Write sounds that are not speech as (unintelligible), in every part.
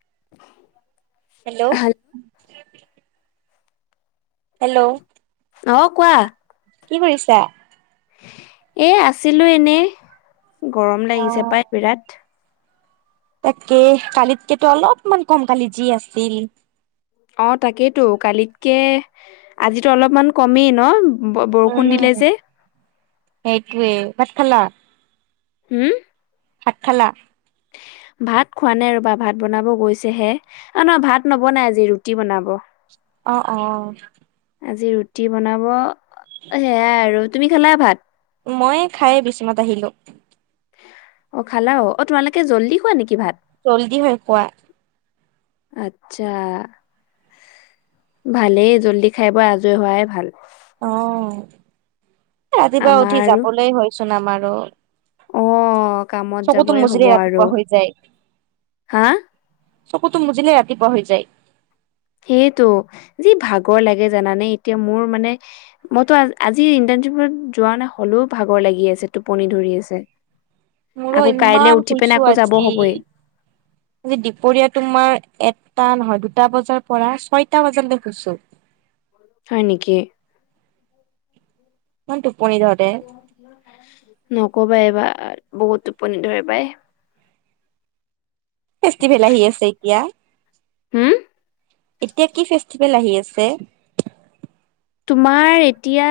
(inaudible) Hello hello- hello অ' কোৱা। কি কৰিছা? এ আছিলো এনে, গৰম লাগিছে পাই বিৰাট। তাকে কালিতকেতো অলপমান কম কালি যি আছিল। অ' তাকেইেতো, কালিতকে আজিতো অলপমান কমেই ন? বৰষুণ উম। দিলে যে। সেইটোৱে, ভাত খালা? হম। ভাত খালা? ভাত খোৱা নাই ৰবা ভাত বনাব গৈছেহে আ, নহয় ভাত নবনাই আজি ৰুটি বনাব। অ', অ', আজি ৰুটি বনাব সেয়াই আৰু তুমি খালা ভাত? মই খাইে বিচনাত আহিলো। অ', খালা অ, অ, তোমালোকে জল্দি খোৱা নেকি ভাত? জল্দি হয় খোৱা। আচ্ছা। ভালেই জল্দি খাই বৈ আজৰি হোৱাই ভাল। অ', ৰাতিপুৱা আমাৰ উঠি আৰু যাবলৈ হয়চোন আমাৰো। অ কামত চকুটো যাবই হ'ব মুচিলেই আৰু ৰাতিপুৱা হৈ যায়। হা চকুটো মুজিলে ৰাতিপুৱা হৈ যায়। সেইটো যি ভাগৰ লাগে জানানে এতিয়া মোৰ মানে মইতো আজি যোৱা নাই হলেও ভাগৰ লাগি আছে টোপনি ধৰি আছে। মোৰো আকৌ কাইলে ইমান উঠি পিনে শুইছো আকৌ যাব আজি হ'বই আজি দুপৰীয়া তোমাৰ এটা নহয় দুটা বজাৰ পৰা ছয়টা বজালৈ শুছো। হয় নেকি? অ'তো। নকবা এইবাৰ আৰু বহুত টোপনি ধৰি পায়। ফেষ্টিভেল আহি আছে এতিয়া হম এতিয়া কি ফেষ্টিভেল আহি আছে? তোমাৰ এতিয়া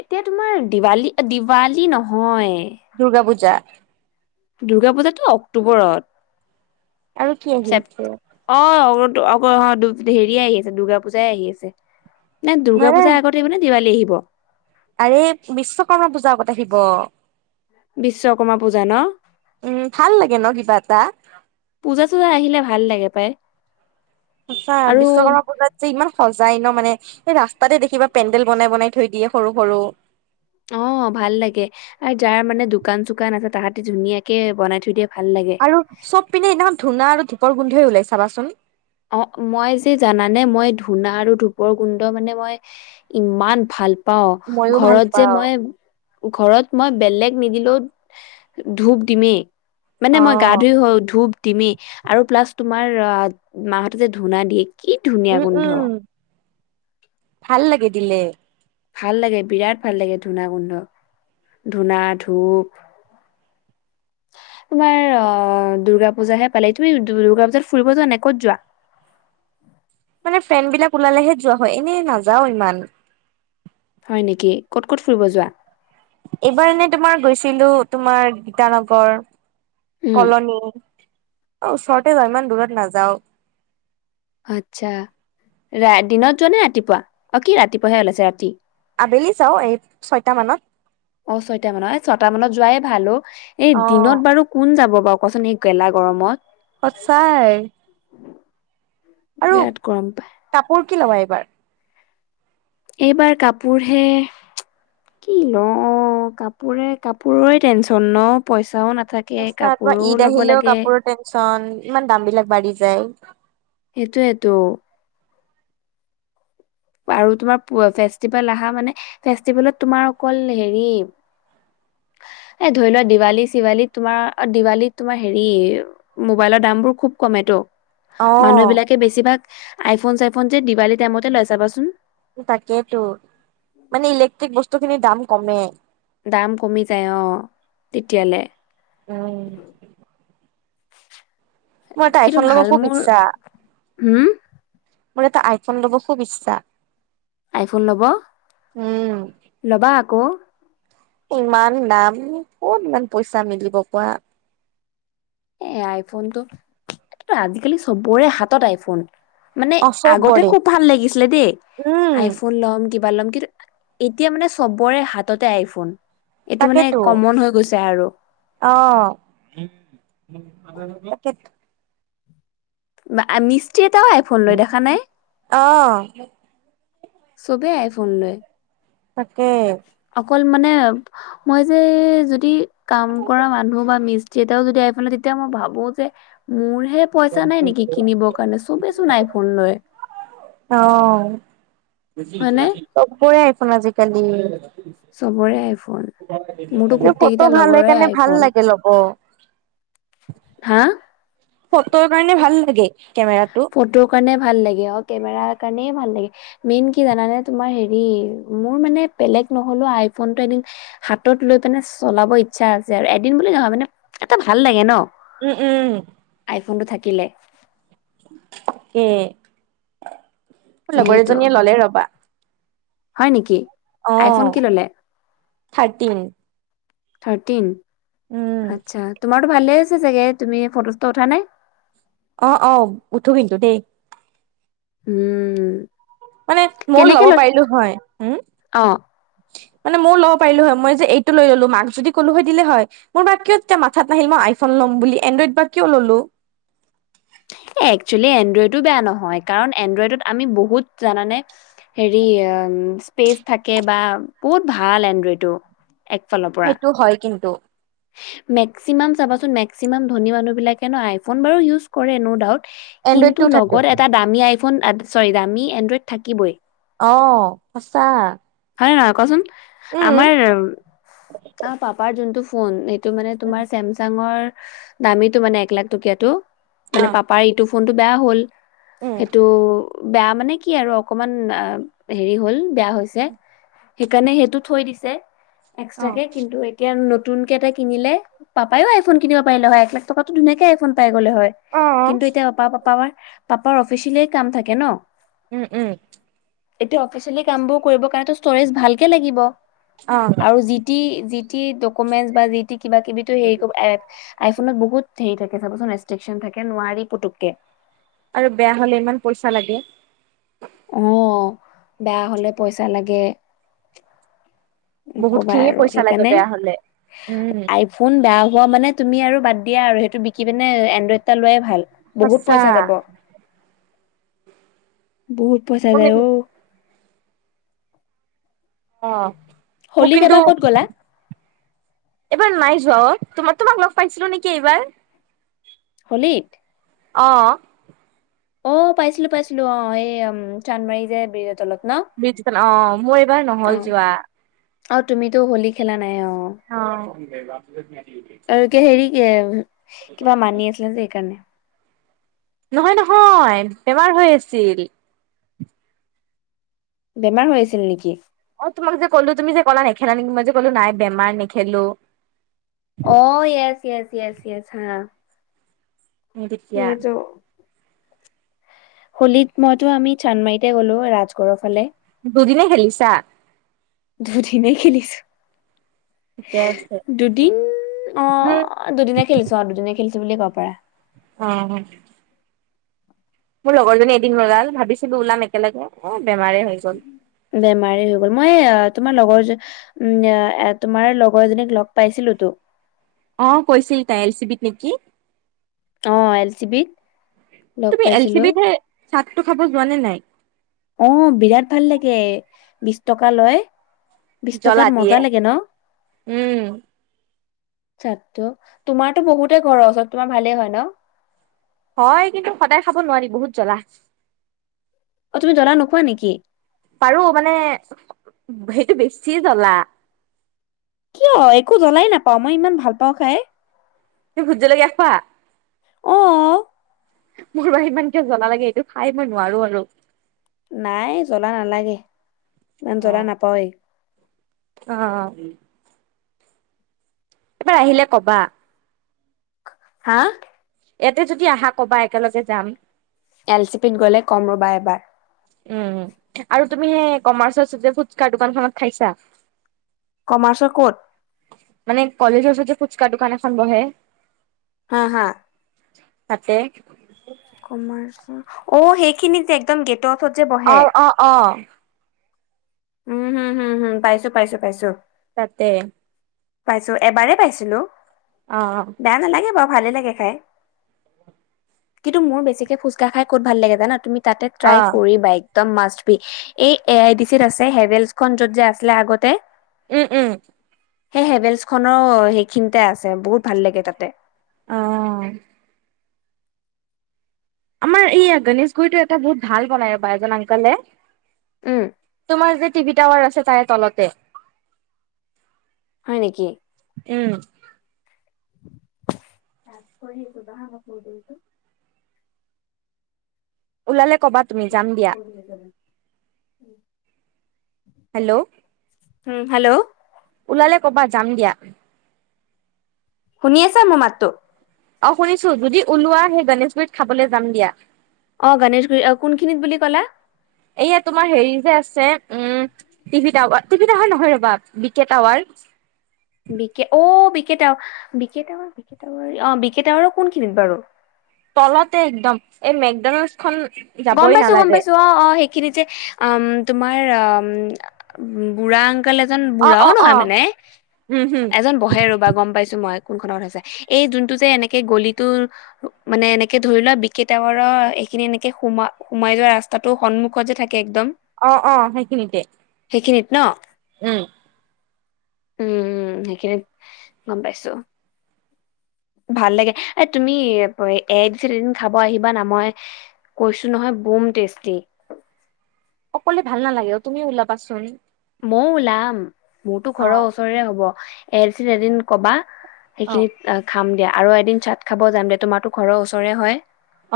এতিয়া তোমাৰ দিৱালী দিৱালী নহয় দুৰ্গা পূজা। দুৰ্গা পূজাটো অক্টোবৰত। আৰু কি আহি চেপ আছে অ', হেৰিয়ে আহি আছে দুৰ্গা পূজাই আহি আছে। নে নাই দুৰ্গা নাই পূজাৰ আগত আহিব নে দিৱালী আহিব? আৰে বিশ্বকৰ্মা পূজা আগত আহিব। বিশ্বকৰ্মা পূজা ন'। উম ভাল লাগে ন কিবা এটা পূজা চূজা আহিলে ভাল লাগে পাই। সঁচা আৰু বিশ্বকৰ্মা পূজাত যে ইমান সজাই ন'। মানে এই ৰাস্তাতে দেখিবা পেণ্ডেল বনাই বনাই থৈ দিয়ে সৰু সৰু। অ', ভাল লাগে আৰু যাৰ মানে দোকান চোকান আছে তাহঁতি ধুনীয়াকে বনাই থৈ দিয়া। আৰু চব পিনে এদিনাখন ধূনা আৰু ধূপৰ গোন্ধয়ে ওলাই চাবাচোন। অ', মই যে জানানে মই ধূনা আৰু ধূপৰ গোন্ধ মানে মই ইমান ভাল পাওঁ মইয়ো ভাল ঘৰত যে পাওঁ মই ঘৰত মই বেলেগ নিদিলেও ধূপ দিমেই মানে অ মই গা ধুই হ ধূপ দিমি আৰু প্লাছ তোমাৰ মাহতে যে ধূনা দিয়ে কি ধুনীয়া উম গোন্ধ। উম ভাল লাগে দিলে। ভাল লাগে বিৰাট ভাল লাগে ধূনা গোন্ধ ধূনা ধূপ। (inaudible) তোমাৰ অ, দুৰ্গা পূজাহে পালে, তুমি দুৰ্গা পূজাত ফুৰিব যোৱা নাই ক'ত যোৱা? মানে ফ্ৰেণ্ড বিলাক ওলালেহে যোৱা হয় এনেই নাযাও ইমান। হয় নেকি ক'ত ক'ত ফুৰিব যোৱা? এইবাৰ এনে তোমাৰ গৈছিলোঁ তোমাৰ গীতানগৰ। উম, কলনী অ, ওচৰতে যাওঁ ইমান দূৰত নাযাওঁ। আচ্ছা ৰা দিনত যোৱা নে ৰাতিপুৱা অ, কি ৰাতিপুৱাহে ওলাইছে আছে ৰাতি? আবেলি যাওঁ এই ছয়টা মানত। অ', ছয়টা মানত এ ছয়টা মানত যোৱাই ভাল অ, এই অ দিনত বাৰু কোন যাব বাৰু। কচোন এই গেলা গৰমত। সঁচাই। আৰু বিৰাট গৰম পায়। কাপোৰ কি ল'বা এইবাৰ? এইবাৰ কাপোৰ হে কি লওঁ, কাপোৰে, কাপোৰৰে টেনচন ন পইচাও না সঁচা, তোমাৰ ঈদ আহিলেও কাপোৰৰ টেনচন, ইমান দাম বিলাক বাঢ়ি যায়। সেইটোৱেতটো। বাৰু তোমাৰ, ফেষ্টিভেল আহা মানে, ফেষ্টিভেলত তোমাৰ অকল হেৰি। এ ধৰি লোৱা দিৱালী-চিৱালী তোমাৰ, অ', দিৱালী তোমাৰ হেৰি মোবাইলৰ দাম দামবোৰ খুব কমেটো। অ মানুহবিলাকে বেছিভাগ, আইফোন-চাইফোন যে দিৱালী টাইমতে লয় চাবাচোন। তাকেইতো মানে, ইলেক্ট্ৰিক বস্তুখিনিৰ দাম কমে। দাম কমি যায় অ', তেতিয়ালে। উম। মোৰ এটা কিন্তু আইফোন ল'ব ভাল খুব মোৰ ইচ্ছা। হম মোৰ এটা আইফোন ল'ব খুব ইচ্ছা। আইফোন ল'ব, উম ল'বা আকৌ। ইমান দাম, ক'ত ইমান পইচা মিলিব কোৱা। এ আইফোনটো, আজিকালি চবৰে হাতত আইফোন। মানে অ আগতে চবৰে খুব ভাল লাগিছিলে দেই, উম আইফোন ল'ম কিবা ল'ম। কিন্তু, এতিয়া মানে চবৰে হাততে আইফোন। এইটো মানে তাকেতো কমন হৈ গৈছে আৰু অ'। (inaudible) মিষ্টিৰি এটাও আইফোন লয় দেখা নাই। অ চব আইফোন লয়। তাকে। অকল মানে, মই যে যদি কাম কৰা মানুহ বা মিচ মিষ্টিৰী এটাও যদি আইফোন লয়, তেতিয়া মই ভাবো যে, মোৰ হে পইচা নাই নেকি কিনিবৰ কাৰণে, চবেই চোন নাই ফোন লয়। অ', হয়নে চবৰে আইফোন আজিকালি। চবৰে আইফোন ফটো মোৰতো গোটেই কেইটা ভাল হয়, লগৰে সেইকাৰণে ভাল আইফোন লাগে ল'ব। (inaudible) হা? ফটোৰ কাৰণে ভাল লাগে। কেমেৰাটো। ফটো কাৰণে ভাল লাগে। কেমেৰা কাৰণ ভাল লাগে, মেইন কি জানানে তোমাৰ হেৰি, মোৰ মানে বেলেগ নহ'ল আইফোন টো এদিন হাতত লৈ পেনে চলাব ইচ্ছা আছে আৰু, এদিন বুলি নহয়, মানে এটা ভাল লাগে ন'। উম, উম। ফোনটো থাকিলে। উম। মোৰ লগৰ সেইটো এজনীয়ে ল'লে ৰ'বা। হয় নেকি? আইফোন আহ, কি ল'লে? থাৰ্টিন। থাৰটিন? উম, আচছা, তোমাৰতটো ভালে আছে চাগে, তুমি ফটো-চটো উঠা নে? অ', অ', উঠো কিন্তু দেই উম। মানে, ময়ো কেনেকে ল'ব লৈ পাৰিলো হয়, উম। অ মানে ময় ল'ব পাৰিলো হয়, মই যে এইটো লৈ ল'লো, মাক যদি ক'লো হয় দিলে হয়, মোৰ কিয় তেতিয়া মাথাত নাহিল মই আইফোন বুলি, এনড্ৰ'ইড বা কিয় ল'লো। এক্সোৱেলি এনড্ৰইডো বেয়া নহয়, কাৰণ এনড্ৰইডত আমি বহুত জানানে, হেৰি স্পেচ থাকে, বা বহুত ভাল এনড্ৰইটো। সেইটো হয় কিন্তু। মেক্সিমাম চাবাচোন মেক্সিমাম ধনী মানুহবিলাকে ন আইফোন বাৰু ইউজ কৰে নৌউ ডাউট। এনড্ৰইডটো কিন্তু থাকে লগত এটা দামী আইফোন চৰি দামী এনড্ৰইড থাকিবই। অ', সঁচা। হয়নে নহয় কৱাচোন উম। আমাৰ পাপাৰ যোনটো ফোন জোনটো মানে উম। তোমাৰ চেনচাঙৰ দামী তেওঁ মানে এক লাখ টকীয়া তেওঁ মানে অ', পাপায়ে এইটো ফোনটো বেয়া হ'ল। উম, সেইটো বেয়া মানে কি আৰু অকমান হেৰি হ'ল বেয়া হৈছে। সেইকাৰণে সেইটো থৈ দিছে অ', এক্সট্ৰাকে। কিন্তু এতিয়া আৰু নটো নতুনকে এটা কিনিলে পাপায়ো আইফোন কিনিব পাৰিলে হয় এক লাখ টকাতো ধুনিকে আইফোন পাই। হয়। কিন্তু এতিয়া পাপা আপা পাপাৰ অফিচিলেই কাম থাকে ন। উম, উম। এতিয়া অফিচিয়েলি কামবোৰ কৰিব কাৰণ ষ্টৰেজ ভালকে লাগিব অ', আৰু যিটি টি ডকুমেন্ট বা যি কিবা কিবি হেৰি এ আইফোনত বহুত হেৰি থাকে চাবচোন ৰেষ্ট্ৰিকশ্যন থাকে নোৱাৰি পুতুকে। আৰু বেয়া হলে ইমান পইচা লাগে। আহ বেয়া হ'লে পইচা লাগে। বহুত কবা খিনিয়ে আৰু পইচা লাগে সেইকাৰণে বেয়া হলে উম, আইফোন বেয়া ম মানে তুমি আৰু বাদ দিয়া আৰু সেইটো বিকি পিনে এণ্ড্ৰইড এটা লোৱাই ভাল। বহুত সঁচা। পইচা যাব বহুত পইচা যায় অ'। অ', মোক হলীত কিন্তু এবাৰ ক'ত গ'লা এবাৰ নাই যোৱা অ'। তোমাৰ তোমাক লগ পাইছিলো নেকি এইবাৰ? হলীত? অ'। অ', পাইছিলো পাইছিলো অ' এইযে চান্দমাৰি যে ব্ৰিজৰ তলত। ন জ অ' মোৰ এইবাৰ অ নহ'ল যোৱা। অ', তুমিতো হোলী খেলা নাই অ'। অ'। আৰু কি হেৰি কি কিবা মানি আছিলে যে সেইকাৰণে। নহয় নহয় বেমাৰ হৈ আছিল। বেমাৰ হৈ আছিল নেকি? অ', তোমাক যে কলো তুমি যে ক'লা নেখেলা নেকি মই যে ক'লো নাই বেমাৰ নেখেলো। অ', ইয়েছ ইয়েছ ইয়েছ ইয়েছ হা। সেইটো (inaudible) হোলীত মইতো আমি চান্দমাৰিতে গ'লো ৰাজগড়ৰ ফালে। দুইদিনে খেলিছা? দুদিনয়ে খেলিছো। ঠিকে আছে দুদিন উম, অ' দুদিনে খেলিছো আৰু দুদিনে খেলিছো। বুলি ক'ব পাৰা। অ'। মোৰ লগৰজনী এদিন ওলাল ভাবিছিলো ওলাম একেলগে এ বেমাৰে হৈ গ'ল। বেমাৰ হৈ গ'ল মই তোমাৰ লগৰ উম তোমাৰ লগৰজনীক লগ পাইছিলো। টো। অ', কৈছিল তাই এল চি বিত নেকি? অ', এল চি বিত। লগ তুমি এল চি পাইছিলো বি সেই চাটটো খাব যোৱা নে নাই? অ', বিৰাট ভাল লাগে বিশ টকা লয়। বিশ জ্বলা টকাত দিয়ে মজা লাগে ন। উম ছাটটো তোমাৰতো বহুতে ঘৰৰ ওচৰত তোমাৰ ভালেই হয় ন। হয়। কিন্তু, সদায় খাব নোৱাৰি বহুত জ্বলা। অ' তুমি জ্বলা নোখোৱা নেকি? পাৰো মানে সেইটো বেছি জ্বলা। কিয় একো জ্বলাই নাপাওঁ, মই ইমান ভাল পাওঁ খাই। তুমি ভুটজলকীয়া খোৱা। আহ। মোৰ বা ইমানকে জ্বলা লাগে এইটো খাই মই নোৱাৰো আৰু। নাই জ্বলা নালাগে, ইমান জ্বলা নাপাওে। অ' এবাৰ আহিলে কবা। হা ইয়াতে যদি আহা কবা একেলগে যাম। এল চি পিত গ'লে কম ৰবা এবাৰ। উম, আৰু তুমি সেই কমাৰ্চত ফুচকাৰ দোকানখনত খাইছা। কমাৰ্চৰ ক'ত মানে কলেজৰ ওচৰত যে ফুচকা দোকান এখন বহে। হা, হা। তাতে কমাৰ্চ অ' সেইখিনি যে একদম গেট অ' অ' অ'। উম, হুম হম হুম পাইছো, পাইছো, পাইছো। তাতে পাইছো, এবাৰ পাইছিলো অ'। বেয়া নালাগে বাৰু ভালে লাগে। কিন্তু মোৰ বেছিকে ফুচকা খাই ক'ত ভাল লাগে জানা তুমি। তাতে ট্ৰাই অ', কৰিবা, একদম মাষ্ট বি এই এ আইটি চিত আছে। হেভেলছ খন য'ত যে আছিলে আগতে। উম, উম। সেই হেভেলছ খনৰো সেইখিনিতে আছে বহুত ভাল লাগে তাতে। আহ আমাৰ এই গণেশগুৰিটো এটা বহুত ভাল বনাই ৰ'বা এজন বাইগন আংকলে। উম, তোমাৰ যে টিভি টাৱাৰ আছে তাৰে তলতে। হয় নেকি? উম, ত কই হেই গদঢ়া কাপুৰ টো যে। ওলালে কবা তুমি যাম দিয়া। উম। হেল্ল' উম, হেল্ল' ওলালে কবা যাম দিয়া। শুনি আছা মোৰ মাতটো। অ' শুনিছো যদি ওলোৱা সেই গনেেশগুৰিত খাবলৈ যাম দিয়া। অ' গণেশুৰি কোনখিনিত বুলি ক'লা। এইয়া তোমাৰ হেৰি যে আছে, উম, টিভি টাৱাৰ টিভি টাৱাৰ নহয় ৰ'বা বিকে টাৱাৰ। (unintelligible) বিক অ' বিকেত বিকেত বিকেতাৱ অ' বিকেতাৱাৰো কোনখিনিত বাৰু। তলতে একদম এই মেঘডান। গ'ম পাইছো, গ'ম পাইছো, অ' অ'। এই খিনি যে উম তোমাৰ উম বুঢ়া আংকোল। আজ কাল এজন অ', বুঢ়াও অ', নহয় অ'। মানে। উম, হুম, এজন বহে ৰবা গ'ম পাইছো মই। কোনখনত হৈছে এই যোনটো যে এনেকে গলিটোৰ মানে এনেকে ধৰি লোৱা বিকেতাৱৰৰ এইখিনি এ কে সোমা সোমাই যোৱা ৰাস্তাটো সন্মুখত যে থাকে একদম। অ' অ' সেইখিনিতে। সেইখিনিত ন। উম। উম, সেইখিনিত গ'ম পাইছো। ভাল লাগে এ তুমি এ দিছ এদিন খাব আহিবা না মই। কৈচু নহয় বোম টেষ্টি। অক'লে ভাল নালাগে তুমি ওলাবাচোন। ময়ও ওলাম, মোৰতো অ। ঘৰৰ ওচৰেৰে হ'ব এ দিছ এদিন কবা। অ সেইখিনিত খাম দিয়া আৰু এদিন চাট খাব যাম দিয়া তোমাৰতো ঘৰৰ ওচৰে হয়।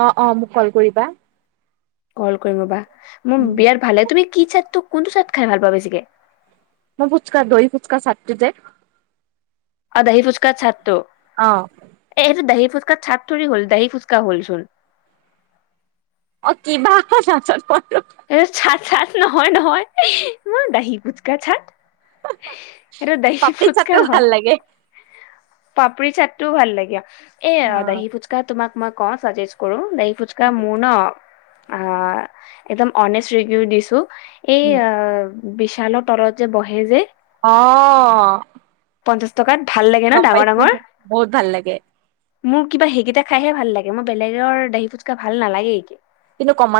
অ' অ' মোক কল কৰিবা। কল কৰিম ৰবা, মোৰ উম, বিয়াত ভালে লাগে তুমি কি চাইদটোক কোনটো চাইদ খাই ভাল পোৱা বেচিকে। মই ফুচকা দহি ফুচকা চাৰটো যে। আৰু দহি ফুচকা চাতটো অ এটো দহি। ফুচকাৰ ছাতৰি হ'ল দহি ফুচকা হলচোন। অ' কিবা অ'ক (unintelligible) এ চাট চাট নহয় নহয় ম দাহি কুচকা চাট। এটো দহি পাপৰি ফুচকা চাটটো ভাল হয়। লাগে। পাপৰি চাটতটোও ভাল লাগে, এ অ, দাহি ফুচকা তোমাক মই ক চাজেষ্ট কৰো দ। ফুচকা মোৰ ন একদম অনেষ্ট ৰিভিউ দিছো। এই উম। বিশালৰ তলত যে বহে যে। আহ। থকাত ভাল লাগে ন ডাঙৰ ডাঙৰ। বহুত ভাল লাগে। মোৰ কিবা সেইকেইটা খাইহে ভাল লাগে। মই বেলেগৰ দহি ফুট খাই ভাল নালাগেে কিন্তু কমা।